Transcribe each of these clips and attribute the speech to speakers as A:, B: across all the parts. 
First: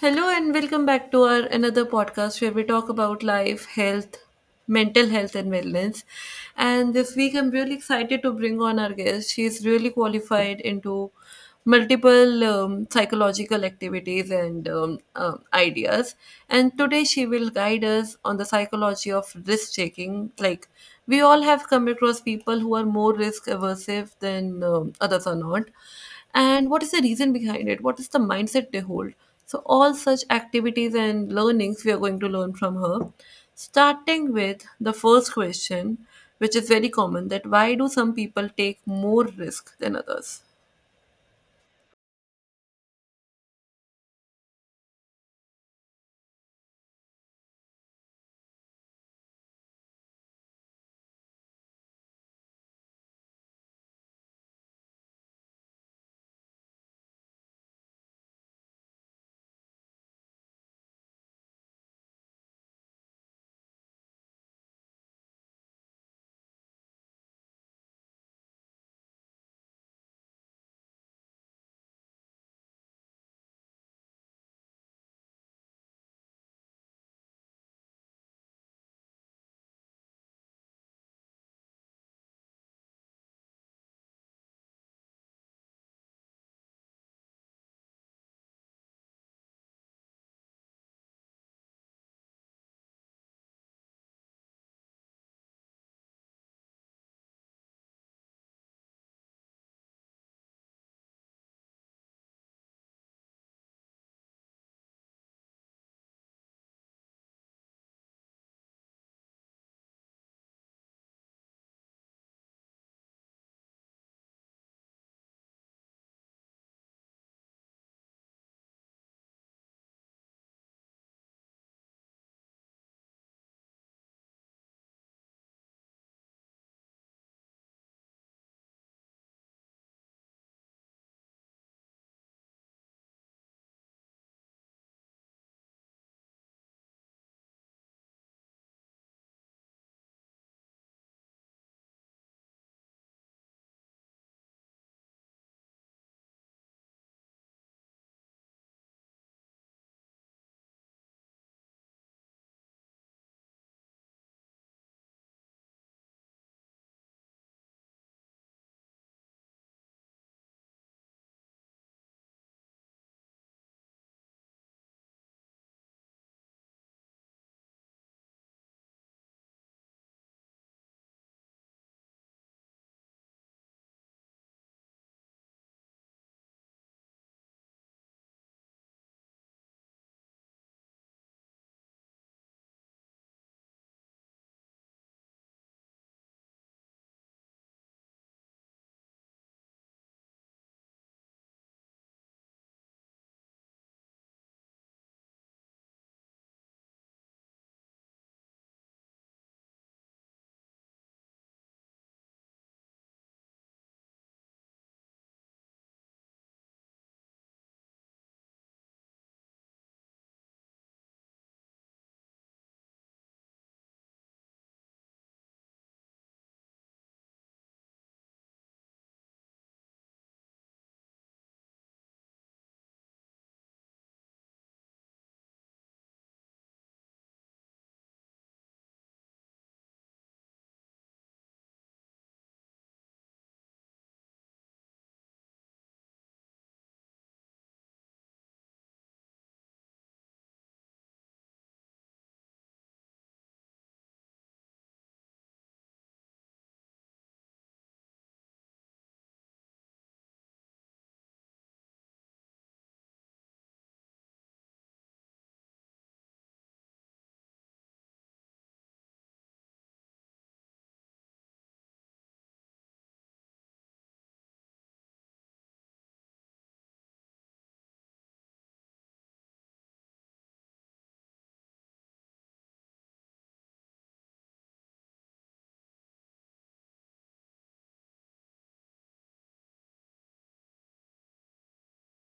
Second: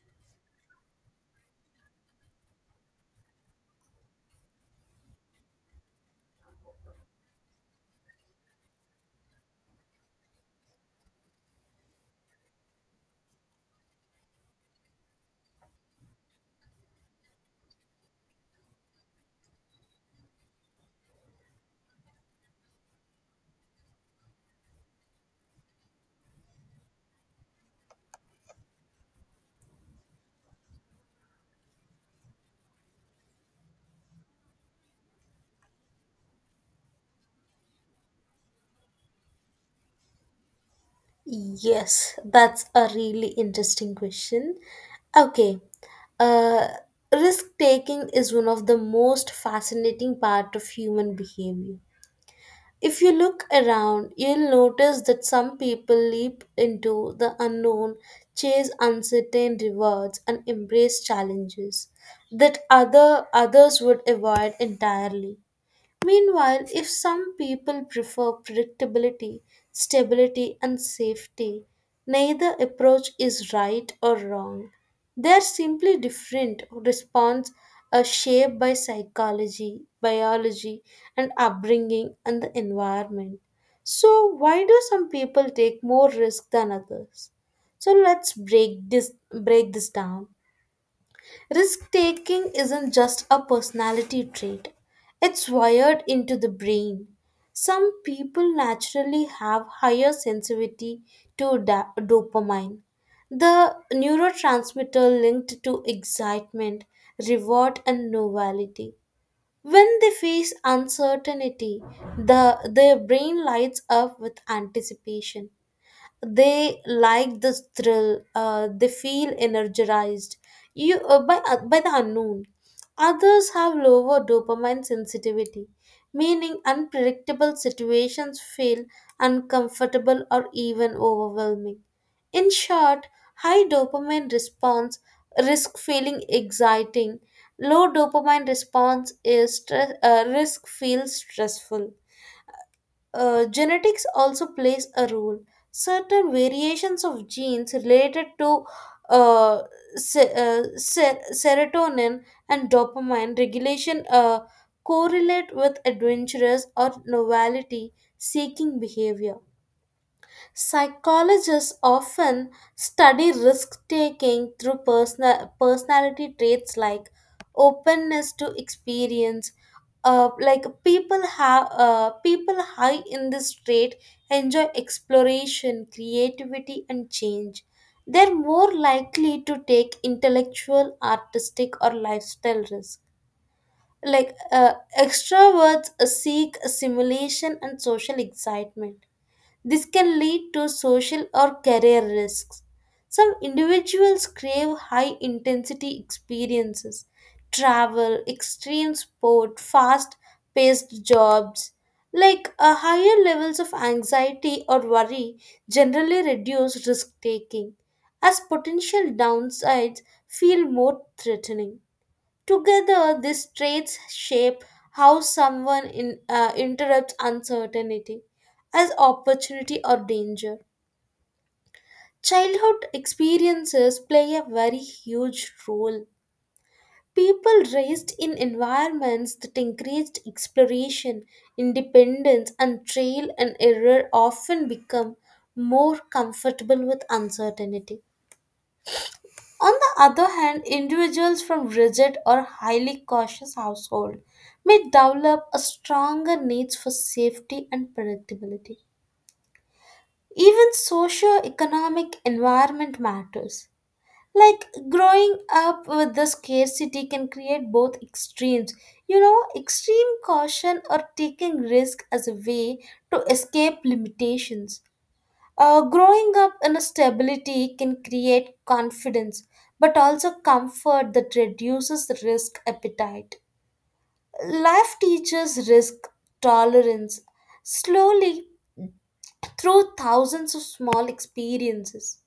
A: Hello and welcome back to our another podcast where we talk about life, health, mental health and wellness. And this week I'm really excited to bring on our guest. She's really qualified into multiple psychological activities and ideas. And today she will guide us on the psychology of risk taking. Like we all have come across people who are more risk aversive than others are not, and what is the reason behind it, what is the mindset they hold? So all such activities and learnings we are going to learn from her, starting with the first question, which is very common: that why do some people take more risk than others?
B: Yes, that's a really interesting question. Okay, uh, risk taking is one of the most fascinating part of human behavior. If you look around, you'll notice that some people leap into the unknown, chase uncertain rewards, and embrace challenges that other others would avoid entirely. Meanwhile, if some people prefer predictability, stability, and safety, neither approach is right or wrong. They are simply different response are shaped by psychology, biology, and upbringing and the environment. So, why do some people take more risk than others? So, let's break this down. Risk taking isn't just a personality trait, it's wired into the brain. Some people naturally have higher sensitivity to dopamine, the neurotransmitter linked to excitement, reward, and novelty. When they face uncertainty, their brain lights up with anticipation, they like the thrill, they feel energized you by the unknown. Others have lower dopamine sensitivity, meaning unpredictable situations feel uncomfortable or even overwhelming. In short, high dopamine response, risk feeling exciting; low dopamine response is stress, risk feels stressful. Genetics also plays a role. Certain variations of genes related to uh, serotonin and dopamine regulation correlate with adventurous or novelty seeking behavior. Psychologists often study risk taking through personality traits like openness to experience. People high in this trait enjoy exploration, creativity, and change. They're more likely to take intellectual, artistic, or lifestyle risk. Like uh, Extroverts seek stimulation and social excitement, this can lead to social or career risks. Some individuals crave high intensity experiences, travel, extreme sport, fast paced jobs. Higher levels of anxiety or worry generally reduce risk taking, as potential downsides feel more threatening. Together, these traits shape how someone interrupts uncertainty as opportunity or danger. Childhood experiences play a very huge role. People raised in environments that encouraged exploration, independence, and trial and error often become more comfortable with uncertainty. On the other hand, individuals from rigid or highly cautious households may develop a stronger need for safety and predictability. Even socio-economic environment matters. Like growing up with the scarcity can create both extremes. You know, extreme caution or taking risk as a way to escape limitations. Growing up in stability can create confidence, but also comfort that reduces risk appetite. Life teaches risk tolerance slowly through thousands of small experiences.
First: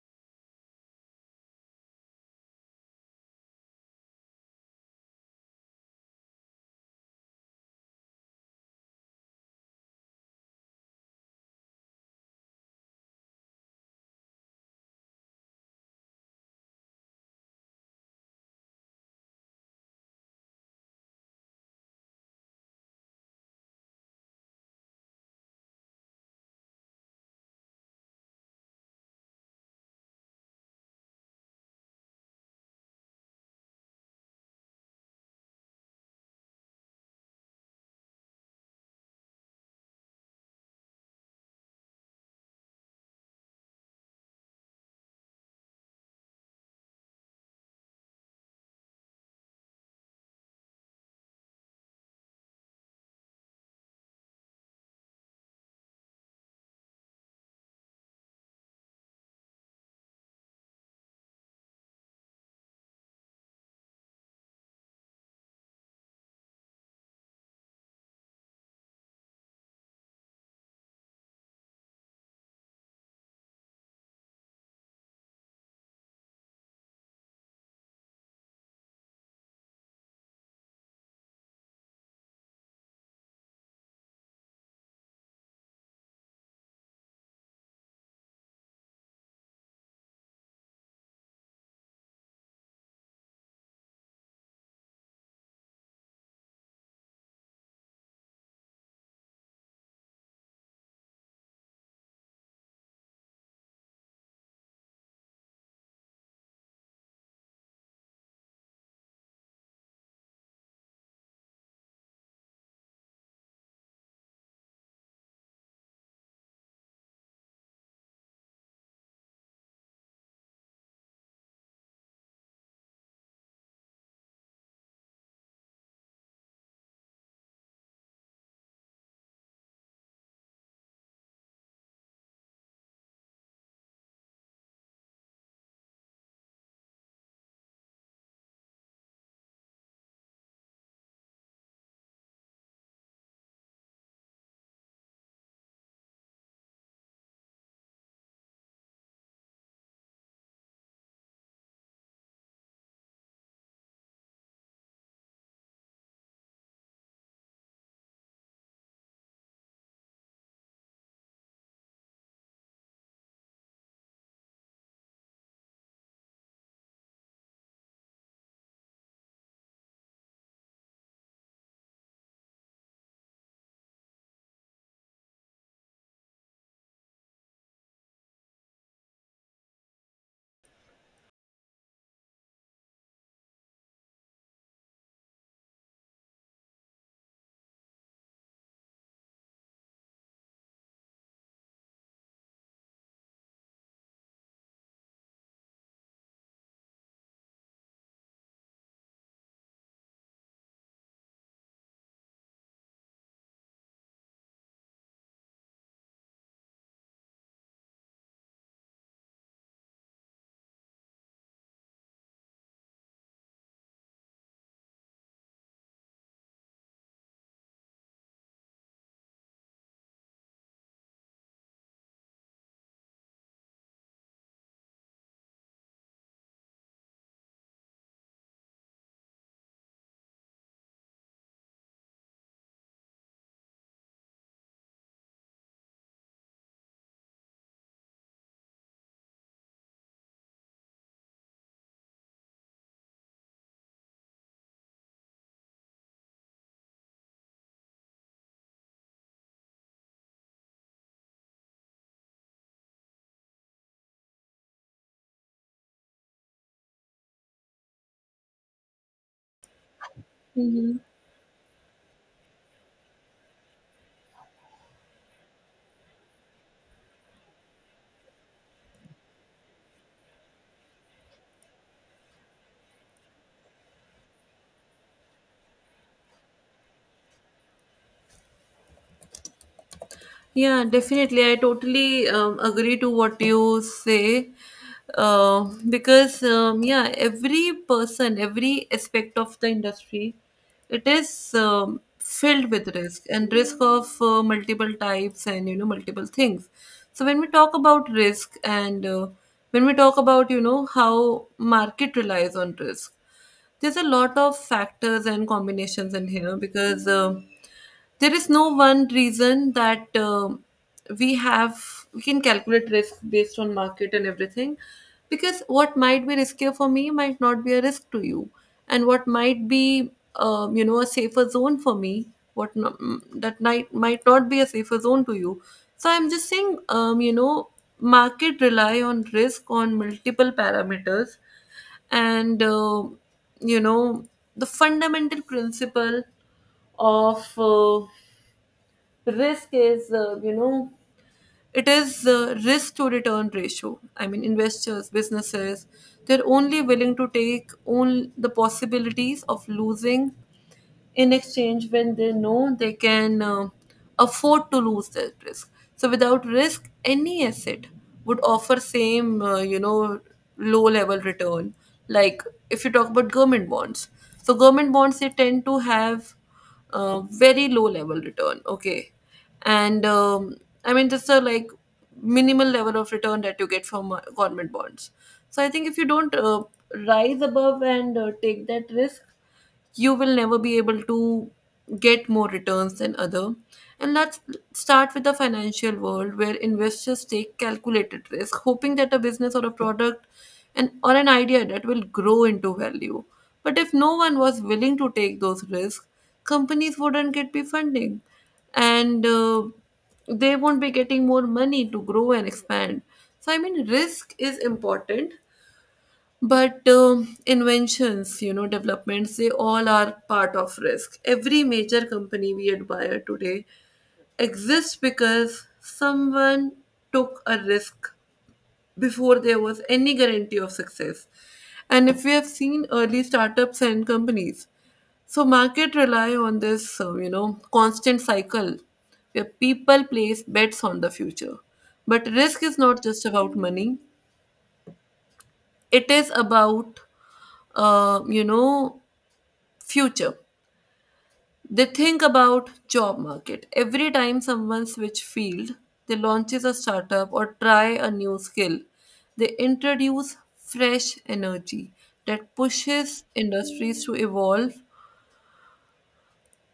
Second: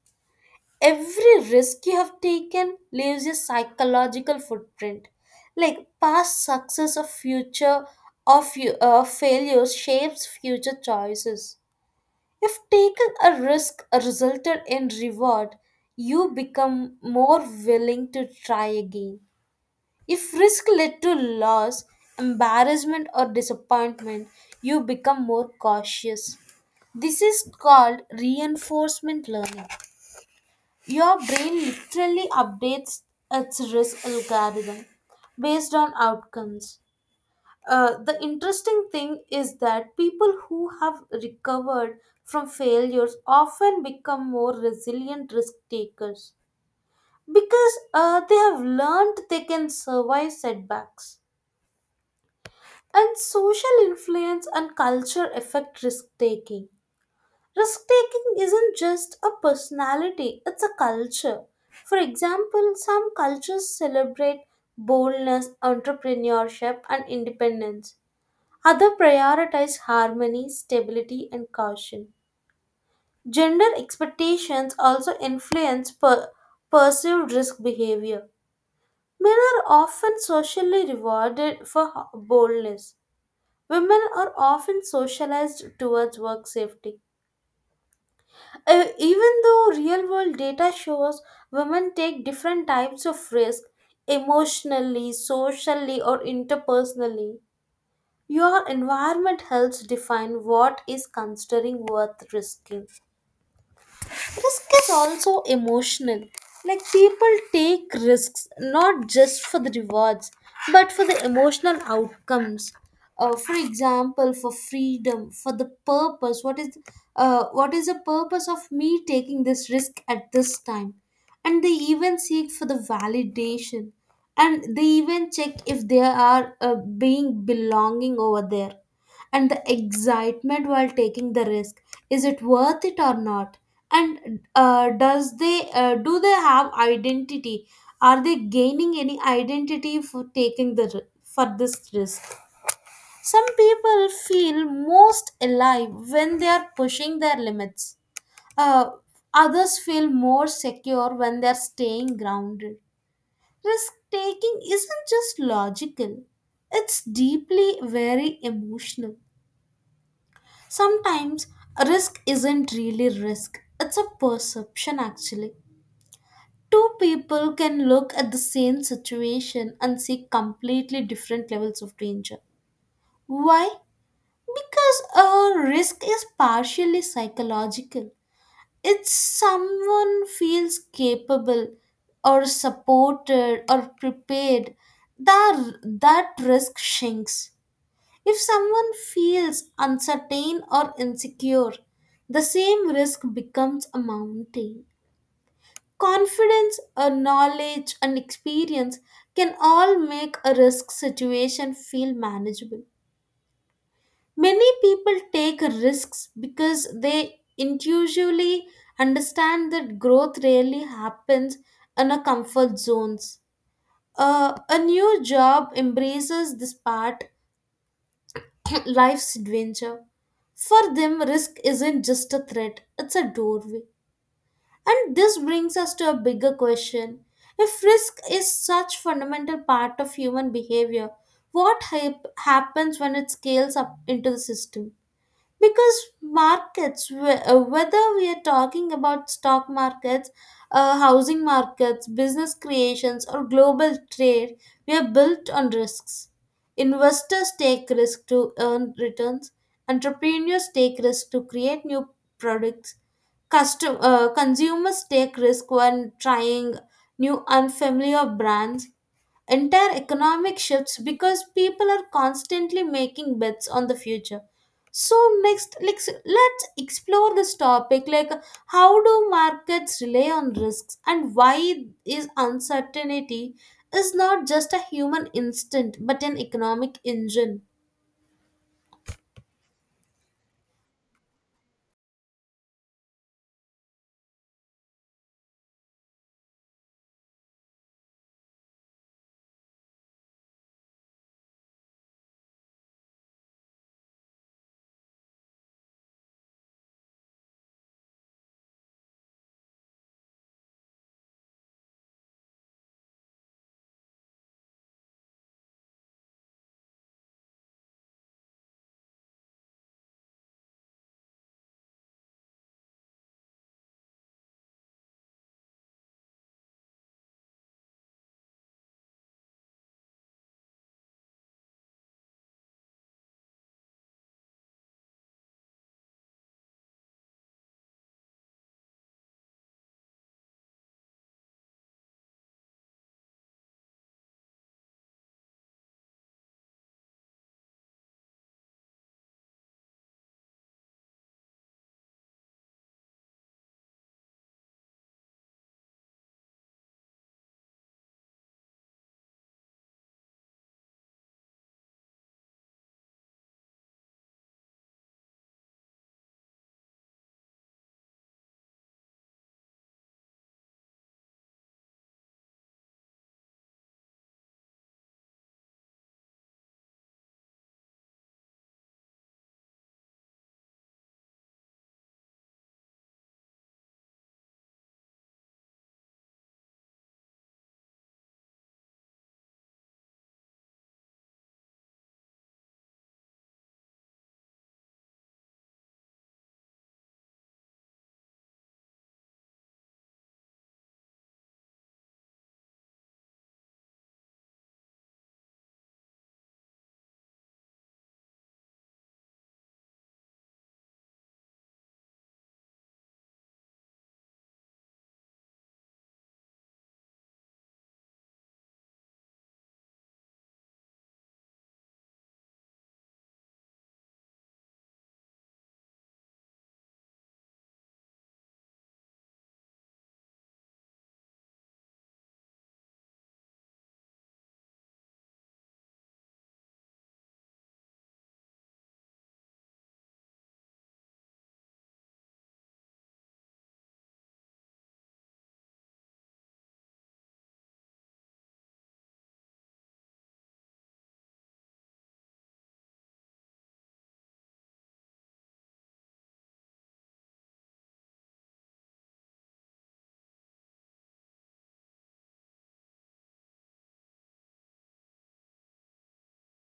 B: Every risk you have taken leaves a psychological footprint. Like past success or failures shapes future choices. If taking a risk resulted in reward, you become more willing to try again. If risk led to loss, embarrassment, or disappointment, you become more cautious. This is called reinforcement learning. Your brain literally updates its risk algorithm based on outcomes. The interesting thing is that people who have recovered from failures often become more resilient risk takers because they have learned they can survive setbacks. And social influence and culture affect risk taking. Risk taking isn't just a personality, it's a culture. For example, some cultures celebrate boldness, entrepreneurship, and independence. Others prioritize harmony, stability, and caution. Gender expectations also influence perceived risk behavior. Men are often socially rewarded for boldness. Women are often socialized towards work safety. Even though real world data shows women take different types of risk emotionally, socially, or interpersonally, your environment helps define what is considering worth risking. Risk is also emotional. Like people take risks not just for the rewards, but for the emotional outcomes. For example, for freedom, for the purpose. What is the purpose of me taking this risk at this time? And they even seek for the validation, and they even check if they are being belonging over there, and the excitement while taking the risk, is it worth it or not? And does they do they have identity, are they gaining any identity for taking the for this risk? Some people feel most alive when they are pushing their limits, uh, others feel more secure when they're staying grounded. Risk taking isn't just logical, it's deeply very emotional. Sometimes risk isn't really risk, it's a perception actually. Two people can look at the same situation and see completely different levels of danger. Why? Because a risk is partially psychological. It's someone feels capable or supported or prepared, that risk shrinks. If someone feels uncertain or insecure, the same risk becomes a mountain. Confidence, a knowledge, and experience can all make a risk situation feel manageable. Many people take risks because they intuitively understand that growth rarely happens in a comfort zones. A new job embraces this part life's adventure. For them, risk isn't just a threat, it's a doorway. And this brings us to a bigger question. If risk is such fundamental part of human behavior, what happens when it scales up into the system? Because markets, whether we are talking about stock markets, housing markets, business creations or global trade, we are built on risks. Investors take risk to earn returns, entrepreneurs take risk to create new products. Consumers take risk when trying new unfamiliar brands. Entire economic shifts because people are constantly making bets on the future. So next, let's explore this topic like how do markets rely on risks and why is uncertainty is not just a human instinct but an economic engine.
A: Yeah, definitely. I totally agree to what you say. Because yeah, every person, every aspect of the industry, it is filled with risk, and risk of multiple types and, you know, multiple things. So when we talk about risk, and when we talk about, you know, how market relies on risk, there's a lot of factors and combinations in here because there is no one reason that we have, we can calculate risk based on market and everything. Because what might be riskier for me might not be a risk to you, and what might be you know, a safer zone for me, what no, mm, that might not be a safer zone to you. So I'm just saying, you know, market rely on risk on multiple parameters. And you know, the fundamental principle of risk is, you know, it is risk to return ratio. I mean, investors, businesses, they're only willing to take on the possibilities of losing in exchange when they know they can afford to lose that risk. So without risk, any asset would offer same, you know, low level return. Like, if you talk about government bonds, so government bonds, they tend to have very low level return, okay? And I mean, just a like minimal level of return that you get from government bonds. So I think if you don't rise above and take that risk, you will never be able to get more returns than other. And let's start with the financial world, where investors take calculated risk, hoping that a business or a product and or an idea that will grow into value. But if no one was willing to take those risks, companies wouldn't get the funding, and they won't be getting more money to grow and expand. So I mean risk is important, but inventions, you know, developments, they all are part of risk. Every major company we admire today exists because someone took a risk before there was any guarantee of success. And if we have seen early startups and companies, so market rely on this you know, constant cycle where people place bets on the future. But risk is not just about money; it is about, you know, future. They think about job market. Every time someone switch field, they launches a startup or try a new skill, they introduce fresh energy that pushes industries to evolve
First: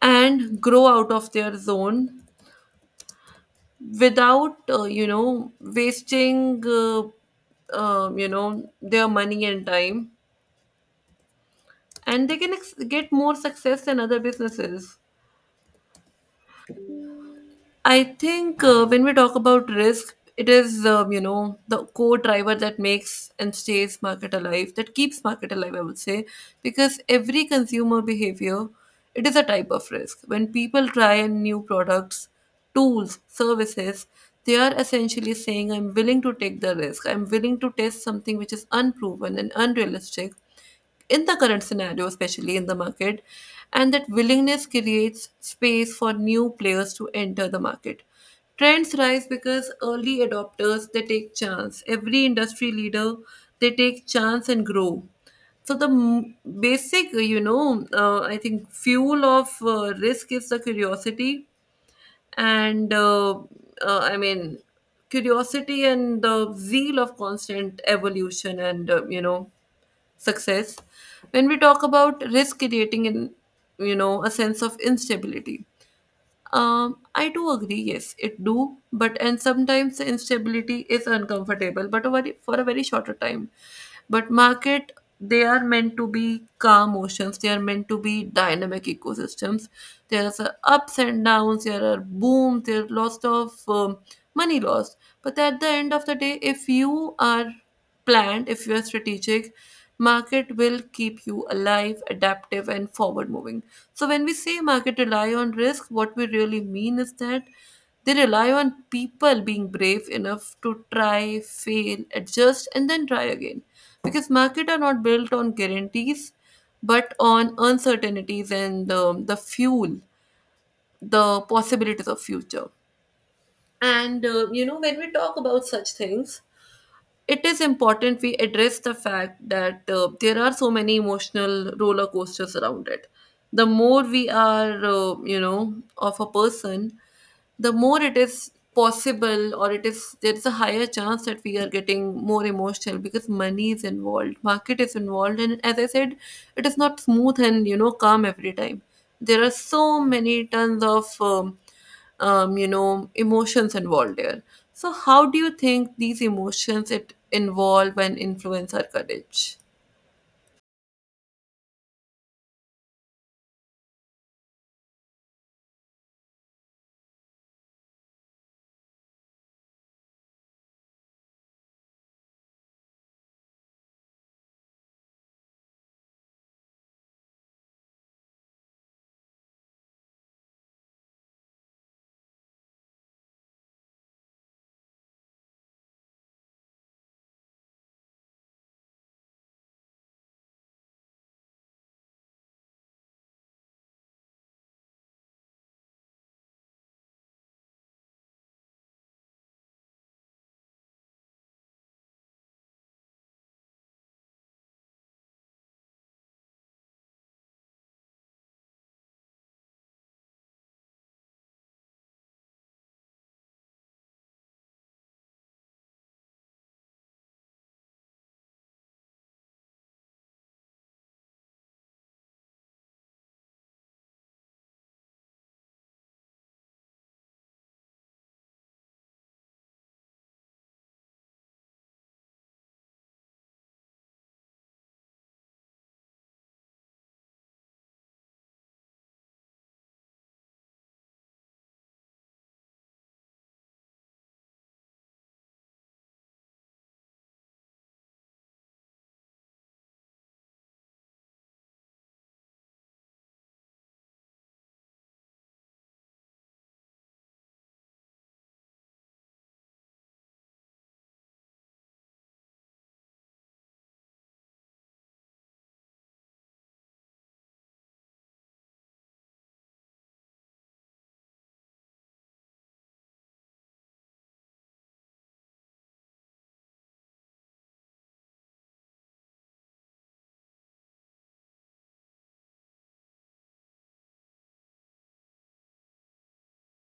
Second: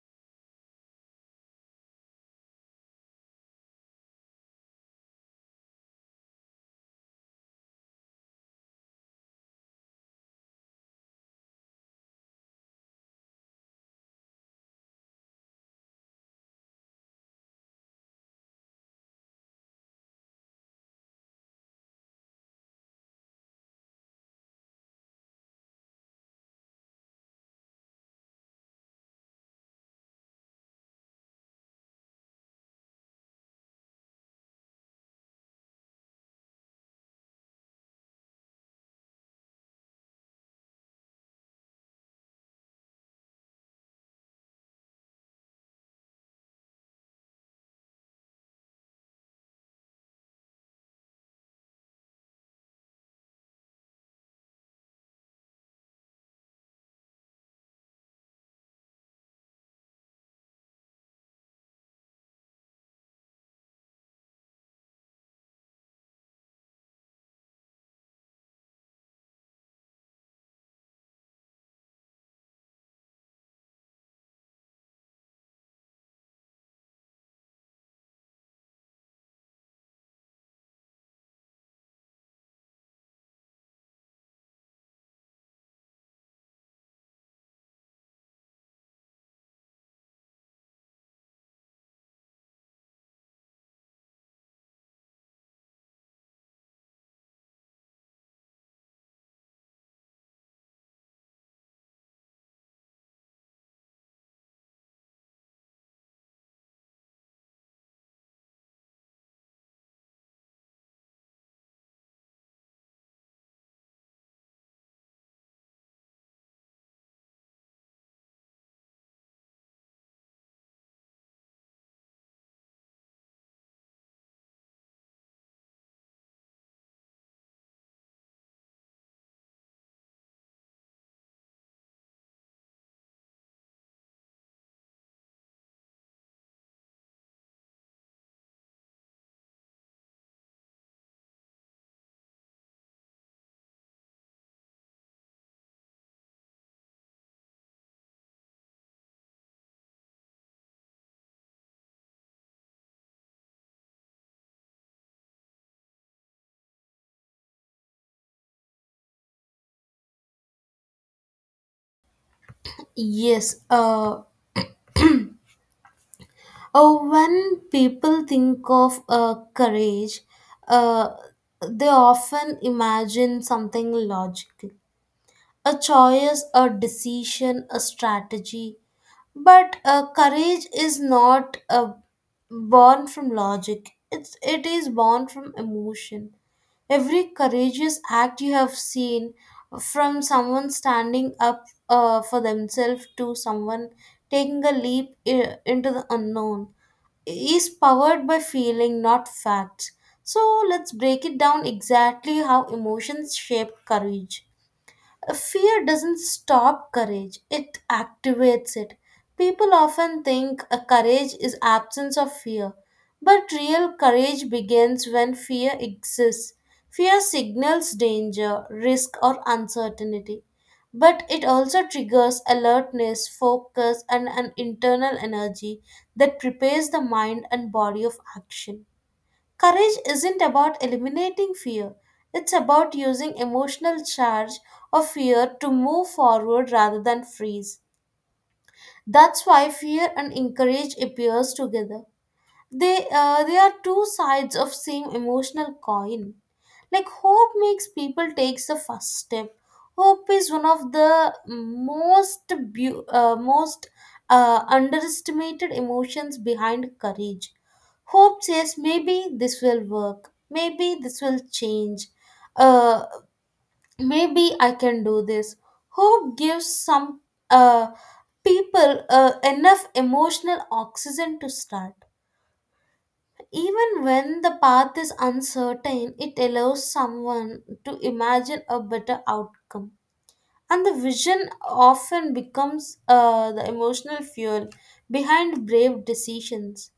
A: and grow out of their zone without you know, wasting you know, their money and time, and they can get more success than other businesses. I think when we talk about risk, it is you know, the core driver that makes and stays market alive, that keeps market alive, I would say. Because every consumer behavior, it is a type of risk. When people try and new products, tools, services, they are essentially saying, "I'm willing to take the risk. I'm willing to test something which is unproven and unrealistic." In the current scenario, especially in the market, and that willingness creates space for new players to enter the market. Trends rise because early adopters they take chance. Every industry leader they take chance and grow. So the basic, you know, I think fuel of risk is the curiosity. And I mean, curiosity and the zeal of constant evolution and you know, success. When we talk about risk creating in, you know, a sense of instability, I do agree, yes it do, but and sometimes the instability is uncomfortable but a very, for a very shorter time. But market, they are meant to be calm oceans, they are meant to be dynamic ecosystems. There's a ups and downs, there are booms, there are lots of money lost. But at the end of the day, if you are planned, if you are strategic, market will keep you alive, adaptive, and forward moving. So when we say market rely on risk, what we really mean is that they rely on people being brave enough to try, fail, adjust, and then try again. Because market are not built on guarantees, but on uncertainties and the fuel, the possibilities of future. And you know, when we talk about such things, it is important we address the fact that there are so many emotional roller coasters around it. The more we are you know, of a person, the more it is possible, or it is, there's a higher chance that we are getting more emotional because money is involved, market is involved. And as I said, it is not smooth and, you know, calm every time. There are so many tons of you know, emotions involved there. So how do you think these emotions it involve and influence our courage?
B: Yes. Oh, when people think of courage, uh, they often imagine something logical: a choice, a decision, a strategy. But courage is not born from logic. It is born from emotion. Every courageous act you have seen, from someone standing up for themselves to someone taking a leap into the unknown, is powered by feeling, not facts. So let's break it down exactly how emotions shape courage. Fear doesn't stop courage, it activates it. People often think a courage is absence of fear, but real courage begins when fear exists. Fear signals danger, risk or uncertainty, but it also triggers alertness, focus and an internal energy that prepares the mind and body of action. Courage isn't about eliminating fear, it's about using emotional charge of fear to move forward rather than freeze. That's why fear and encourage appears together. They are two sides of same emotional coin. Like hope makes people takes the first step. Hope is one of the most most underestimated emotions behind courage. Hope says maybe this will work, maybe this will change, uh, maybe I can do this. Hope gives some uh, people enough emotional oxygen to start. Even when the path is uncertain, it allows someone to imagine a better outcome. And the vision often becomes the emotional fuel behind brave decisions.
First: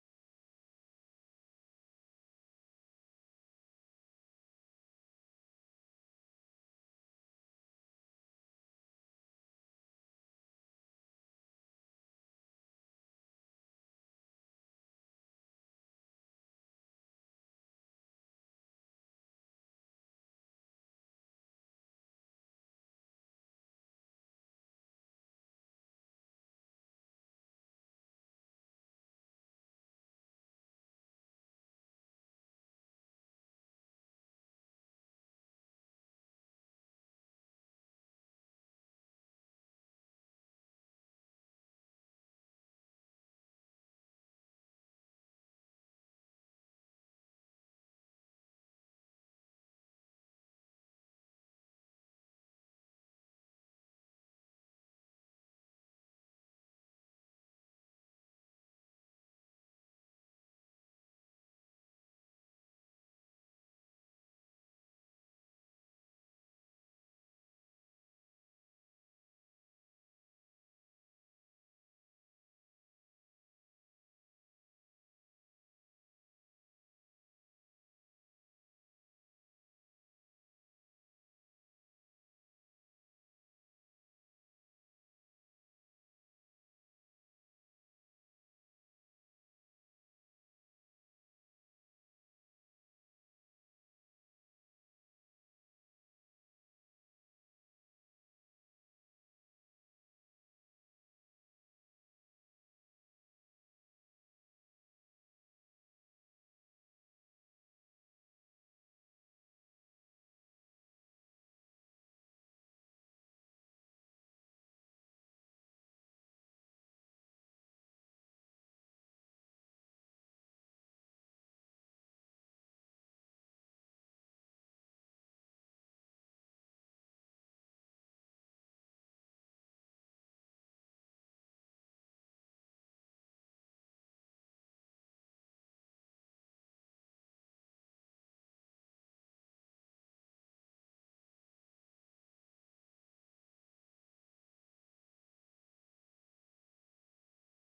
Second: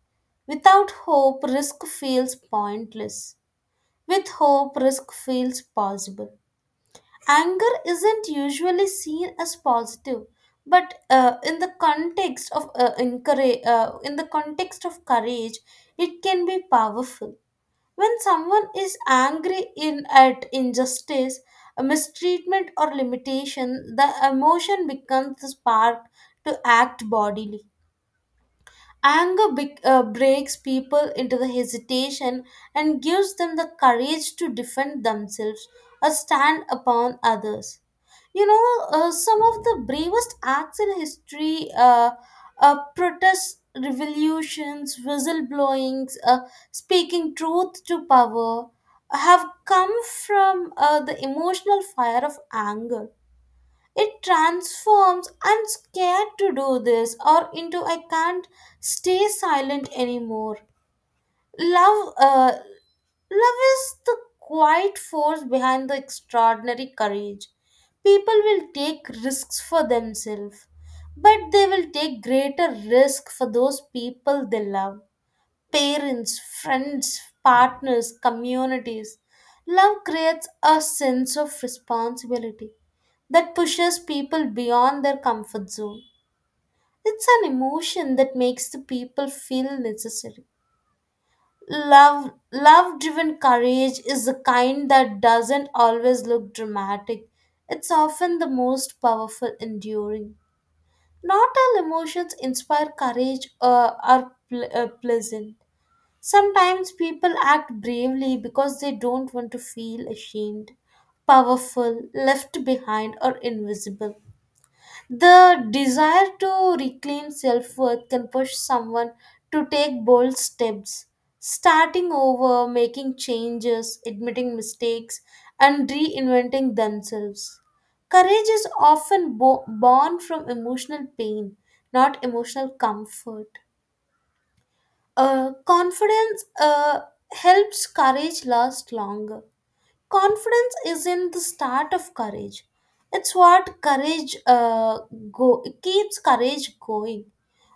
B: Without hope, risk feels pointless. With hope, risk feels possible. Anger isn't usually seen as positive, but in the context of courage, it can be powerful. When someone is angry in at injustice, a mistreatment or limitation, the emotion becomes the spark to act bodily. Breaks people into the hesitation and gives them the courage to defend themselves or stand upon others. You know, some of the bravest acts in history, protests, revolutions, whistleblowings, speaking truth to power, have come from the emotional fire of anger. It transforms "I'm scared to do this" or into "I can't stay silent anymore." love uh, Love is the quiet force behind the extraordinary courage. People will take risks for themselves, but they will take greater risk for those people they love. Parents, friends, partners, communities. Love creates a sense of responsibility that pushes people beyond their comfort zone. It's an emotion that makes the people feel necessary. Love driven courage is the kind that doesn't always look dramatic. It's often the most powerful enduring. Not all emotions inspire courage or are pleasant. Sometimes people act bravely because they don't want to feel ashamed, powerful, left behind, or invisible. The desire to reclaim self worth can push someone to take bold steps, starting over, making changes, admitting mistakes, and reinventing themselves. Courage is often born from emotional pain, not emotional comfort. Confidence helps courage last longer. Confidence isn't the start of courage, it's what courage go keeps courage going.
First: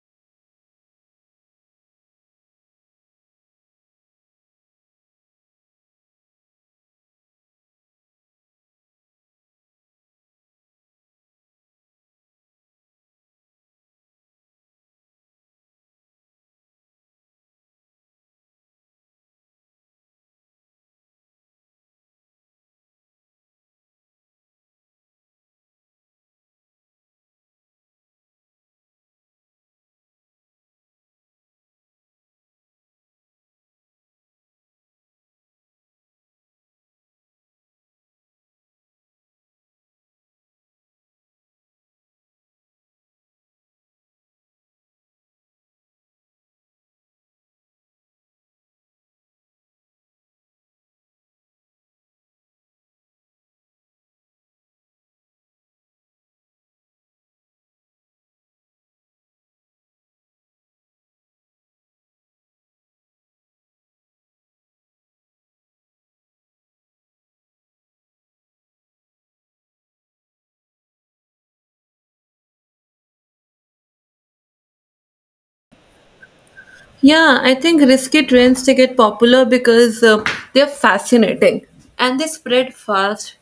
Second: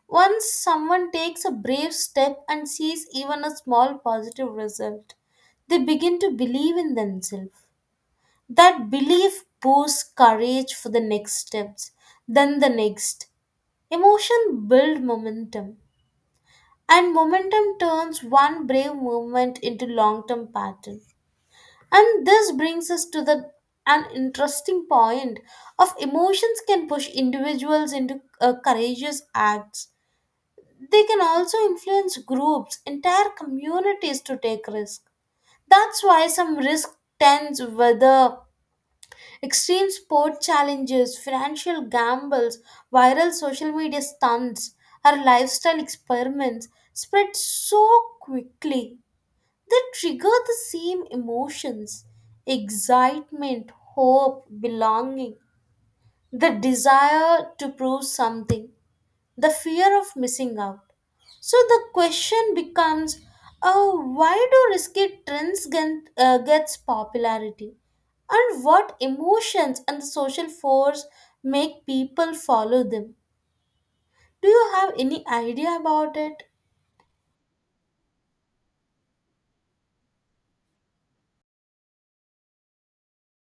B: Once someone takes a brave step and sees even a small positive result, they begin to believe in themselves. That belief boosts courage for the next steps, then the next. Emotion build momentum, and momentum turns one brave movement into long term pattern. And this brings us to the an interesting point of emotions can push individuals into courageous acts. They can also influence groups, entire communities to take risk. That's why some risk tends whether extreme sport challenges, financial gambles, viral social media stunts, or lifestyle experiments spread so quickly they trigger the same emotions excitement, hope, belonging, the desire to prove something, the fear of missing out. So the question becomes oh, why do risky trends get, gets popularity? And what emotions and the social force make people follow them? Do you have any idea about it?
A: Yeah, I think risky trends to get popular because they're fascinating and they spread fast.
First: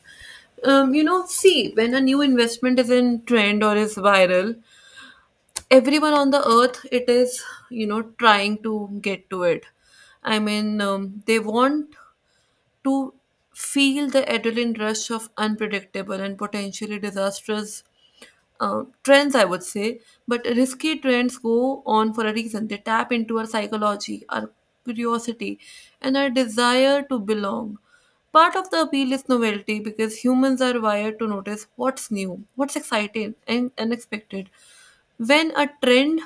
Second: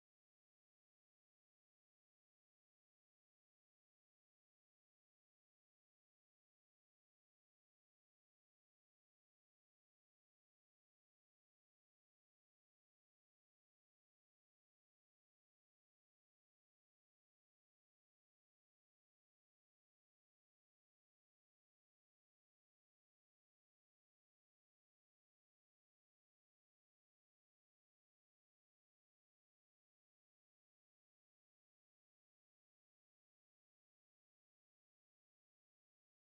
A: You know, see, when a new investment is in trend or is viral, everyone on the earth it is, you know, trying to get to it. I mean, they want to feel the adrenaline rush of unpredictable and potentially disastrous trends, I would say. But risky trends go on for a reason. They tap into our psychology, our curiosity, and our desire to belong. Part of the appeal is novelty, because humans are wired to notice what's new, what's exciting, and unexpected. When a trend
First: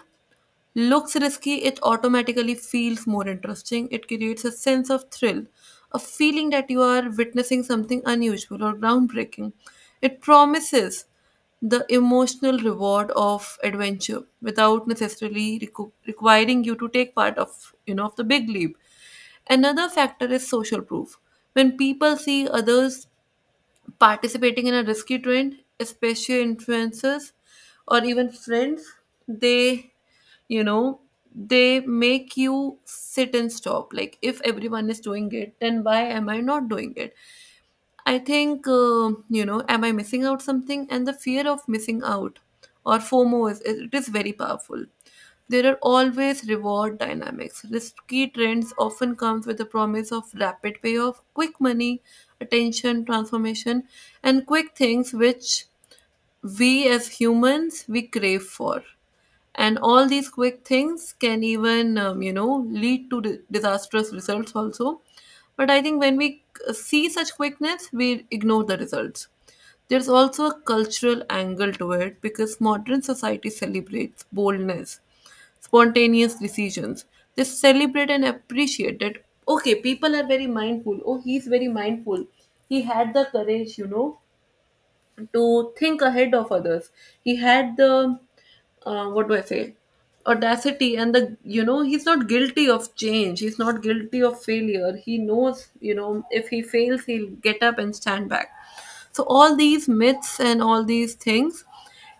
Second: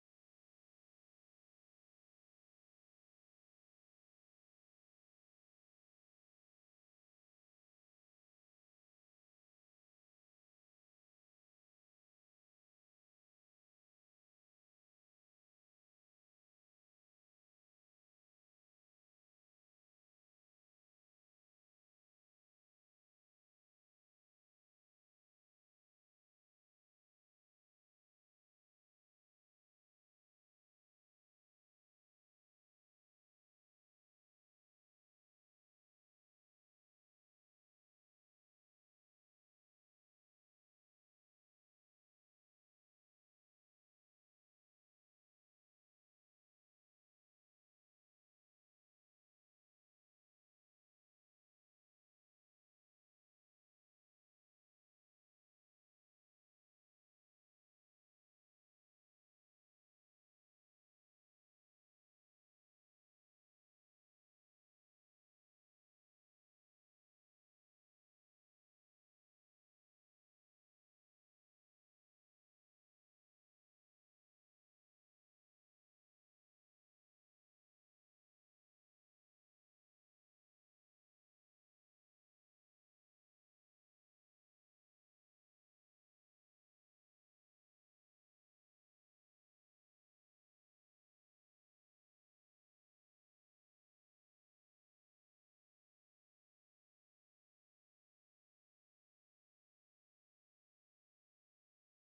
A: looks risky, it automatically feels more interesting. It creates a sense of thrill, a feeling that you are witnessing something unusual or groundbreaking. It promises the emotional reward of adventure without necessarily requiring you to take part of, you know, of the big leap. Another factor is social proof. When people see others participating in a risky trend, especially influencers or even friends, they, you know, they make you sit and stop. Like, if everyone is doing it, then why am I not doing it? I think, you know, am I missing out something? And the fear of missing out, or FOMO, is, it is very powerful. There are always reward dynamics. Risky trends often comes with the promise of rapid payoff, quick money, attention, transformation, and quick things which we as humans we crave for. And all these quick things can even, you know, lead to disastrous results also. But I think when we see such quickness, we ignore the results. There's also a cultural angle to it, because modern society celebrates boldness, spontaneous decisions. They celebrate and appreciate that, okay, people are very mindful. Oh, he's very mindful. He had the courage, you know, to think ahead of others. He had the, what do I say, audacity and the, you know, he's not guilty of change. He's not guilty of failure. He knows, you know, if he fails, he'll get up and stand back. So all these myths and all these things,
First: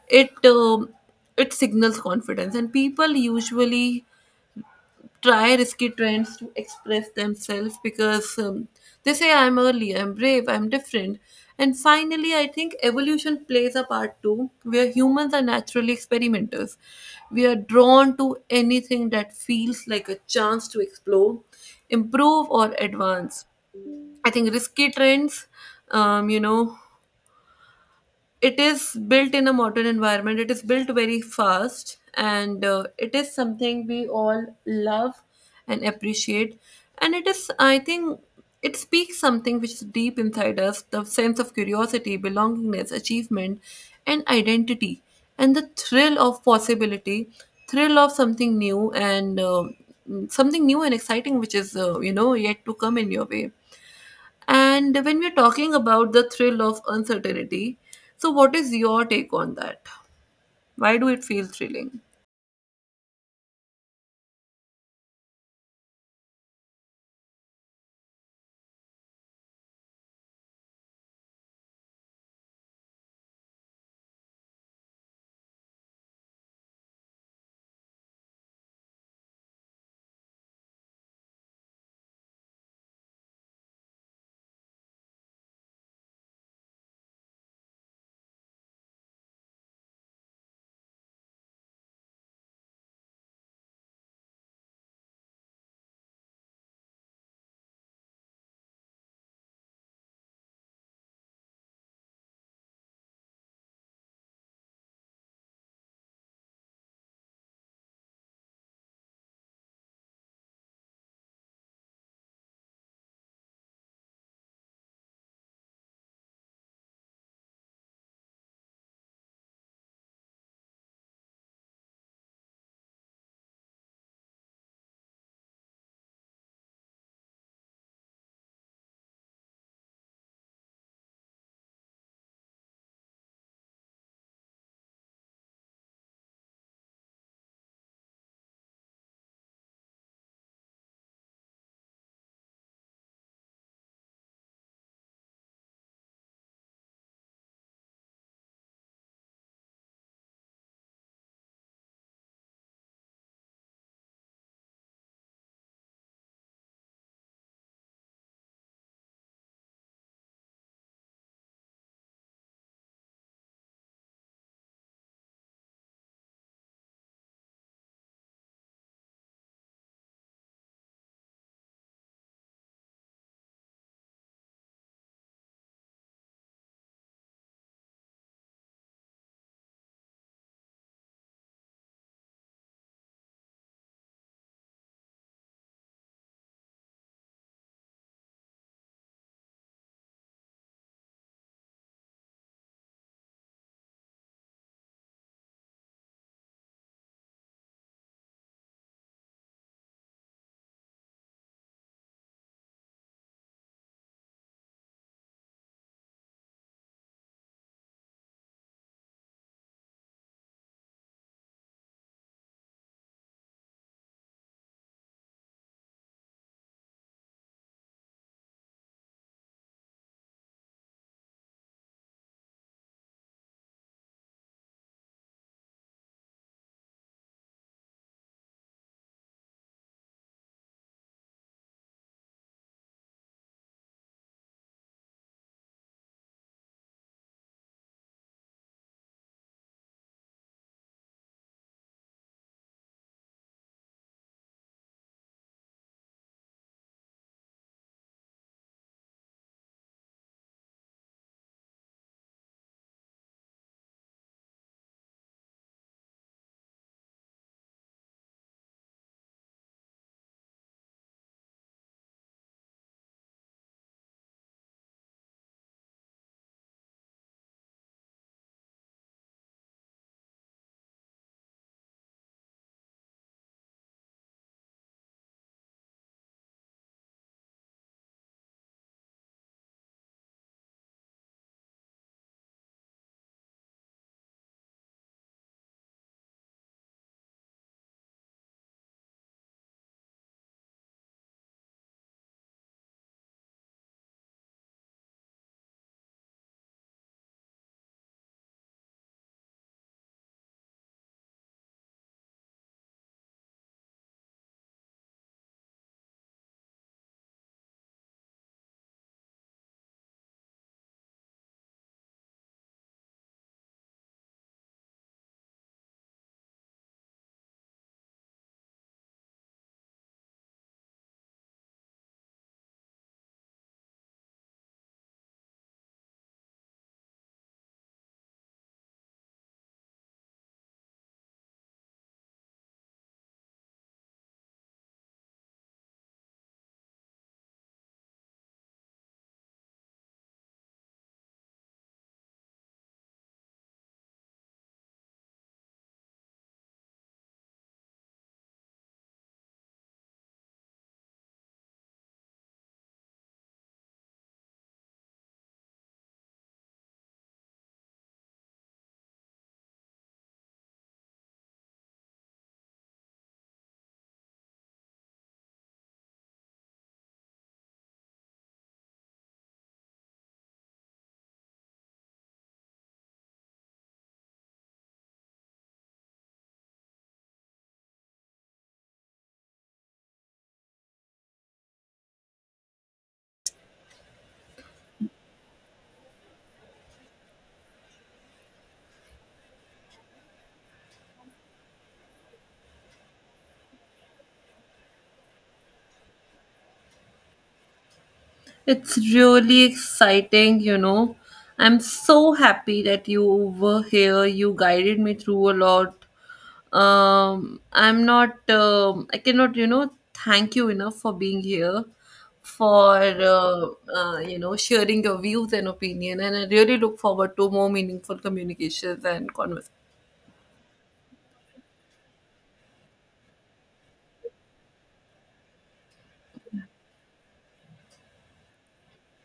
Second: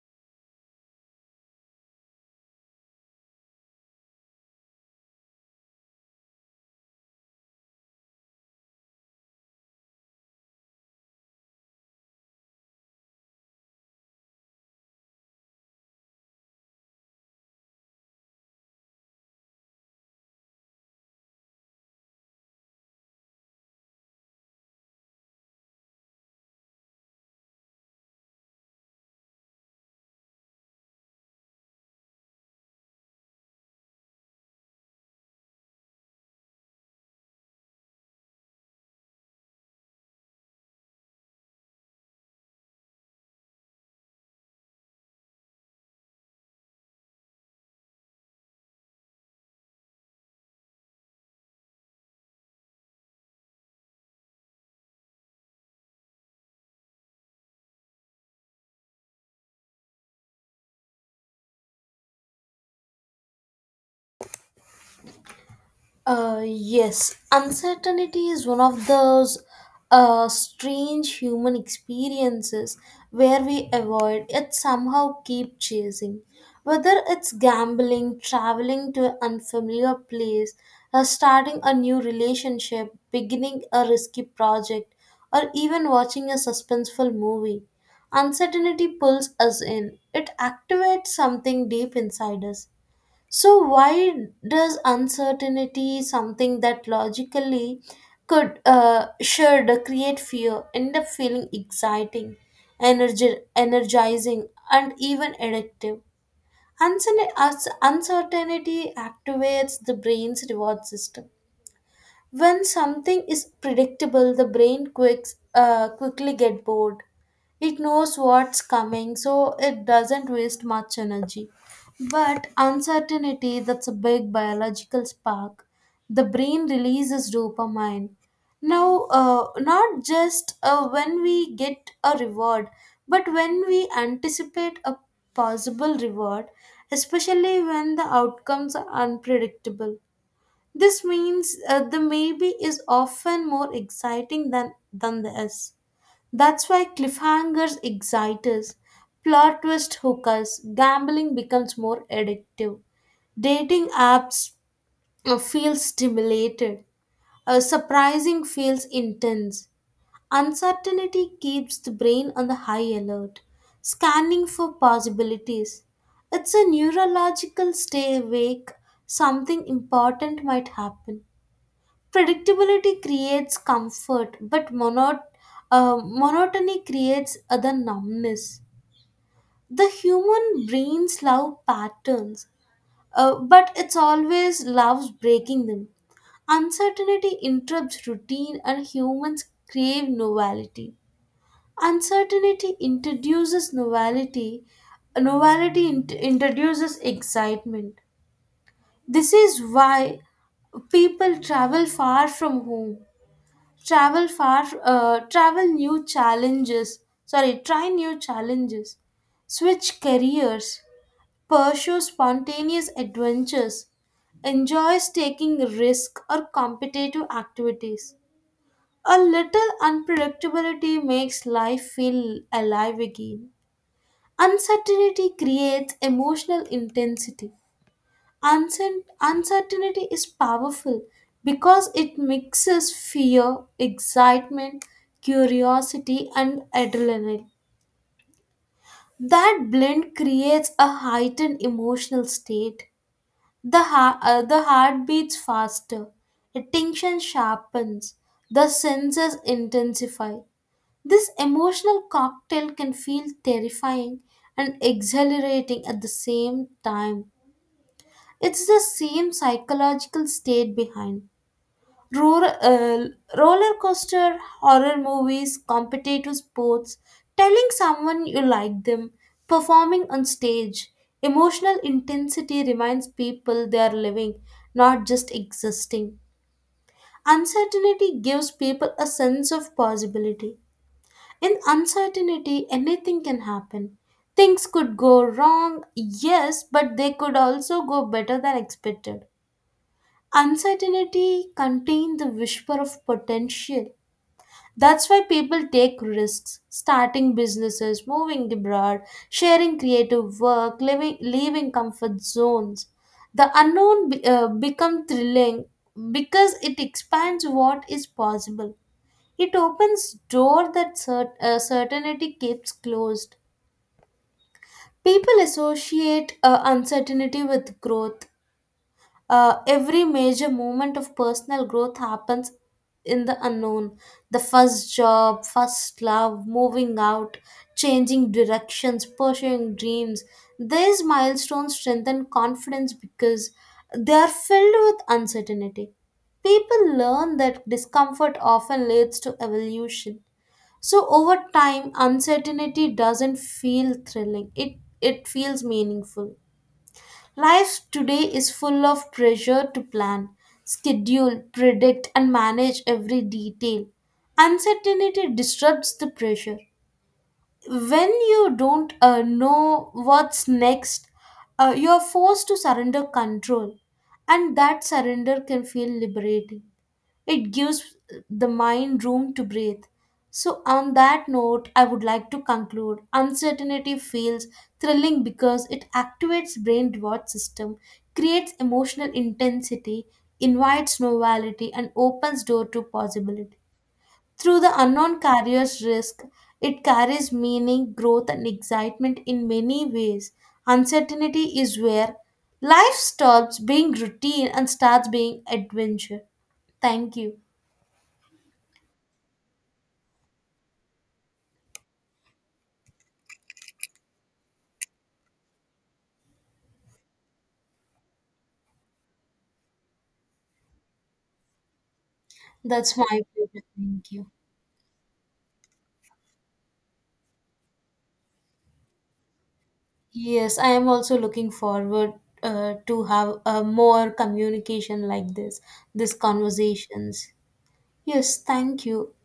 A: it it signals confidence. And people usually try risky trends to express themselves because they say I'm early, I'm brave, I'm different. And finally, I think evolution plays a part too, where humans are naturally experimenters. We are drawn to anything that feels like a chance to explore, improve, or advance. I think risky trends, you know, it is built in a modern environment, it is built very fast, and it is something we all love and appreciate. And it is, I think, it speaks something which is deep inside us: the sense of curiosity, belongingness, achievement, and identity, and the thrill of possibility, thrill of something new and, something new and exciting, which is you know, yet to come in your way. And when we're talking about the thrill of uncertainty, so what is your take on that? Why do it feel thrilling?
B: Yes, uncertainty is one of those strange human experiences where we avoid yet somehow keep chasing. Whether it's gambling, traveling to an unfamiliar place, starting a new relationship, beginning a risky project, or even watching a suspenseful movie, uncertainty pulls us in. It activates something deep inside us. So why does uncertainty something that logically could should create fear end up feeling exciting, energizing, and even addictive? Uncertainty activates the brain's reward system. When something is predictable, the brain quickly get bored. It knows what's coming, so it doesn't waste much energy. But uncertainty, that's a big biological spark. The brain releases dopamine. Now, not just when we get a reward, but when we anticipate a possible reward, especially when the outcomes are unpredictable. This means the maybe is often more exciting than the is. That's why cliffhangers excite us, plot twist hook us, gambling becomes more addictive. Dating apps feel stimulated, surprising feels intense. Uncertainty keeps the brain on the high alert, scanning for possibilities. It's a neurological stay awake, something important might happen. Predictability creates comfort but monotony creates other numbness. The human brains love patterns, but it's always loves breaking them. Uncertainty interrupts routine and humans crave novelty. Uncertainty introduces novelty. Novelty introduces excitement. This is why people travel far from home, travel far travel new challenges sorry try new challenges, switch careers, pursue spontaneous adventures, enjoys taking risk or competitive activities. A little unpredictability makes life feel alive again. Uncertainty creates emotional intensity. Uncertainty is powerful because it mixes fear, excitement, curiosity, and adrenaline. That blend creates a heightened emotional state. The heart beats faster, attention sharpens, the senses intensify. This emotional cocktail can feel terrifying and exhilarating at the same time. It's the same psychological state behind. Roller, uh, Roller coaster, horror movies, competitive sports, telling someone you like them, performing on stage. Emotional intensity reminds people they are living, not just existing. Uncertainty gives people a sense of possibility. In uncertainty, anything can happen. Things could go wrong, yes, but they could also go better than expected. Uncertainty contains the whisper of potential. That's why people take risks, starting businesses, moving abroad, sharing creative work, living, leaving comfort zones. The unknown becomes thrilling because it expands what is possible. It opens door that certainty keeps closed. People associate uncertainty with growth. Every major moment of personal growth happens in the unknown. The first job, first love, moving out, changing directions, pursuing dreams. These milestones strengthen confidence because they are filled with uncertainty. People learn that discomfort often leads to evolution. So over time, uncertainty doesn't feel thrilling. It feels meaningful. Life today is full of pressure to plan, schedule, predict, and manage every detail. Uncertainty disrupts the pressure. When you don't know what's next, you're forced to surrender control, and that surrender can feel liberating. It gives the mind room to breathe. So, on that note, I would like to conclude uncertainty feels thrilling because it activates brain reward system, creates emotional intensity, invites novelty, and opens door to possibility. Through the unknown carrier's risk, it carries meaning, growth, and excitement in many ways. Uncertainty is where life stops being routine and starts being adventure. Thank you.
A: It's really exciting, you know. I'm so happy that you were here. You guided me through a lot. I cannot, you know, thank you enough for being here,
B: That's
A: for,
B: my pleasure. Thank you.
A: you know, sharing your views and opinion. And I really look forward to more meaningful communications and conversations.
B: Yes, I am also looking forward to have more communication like this, these conversations. Yes, thank you.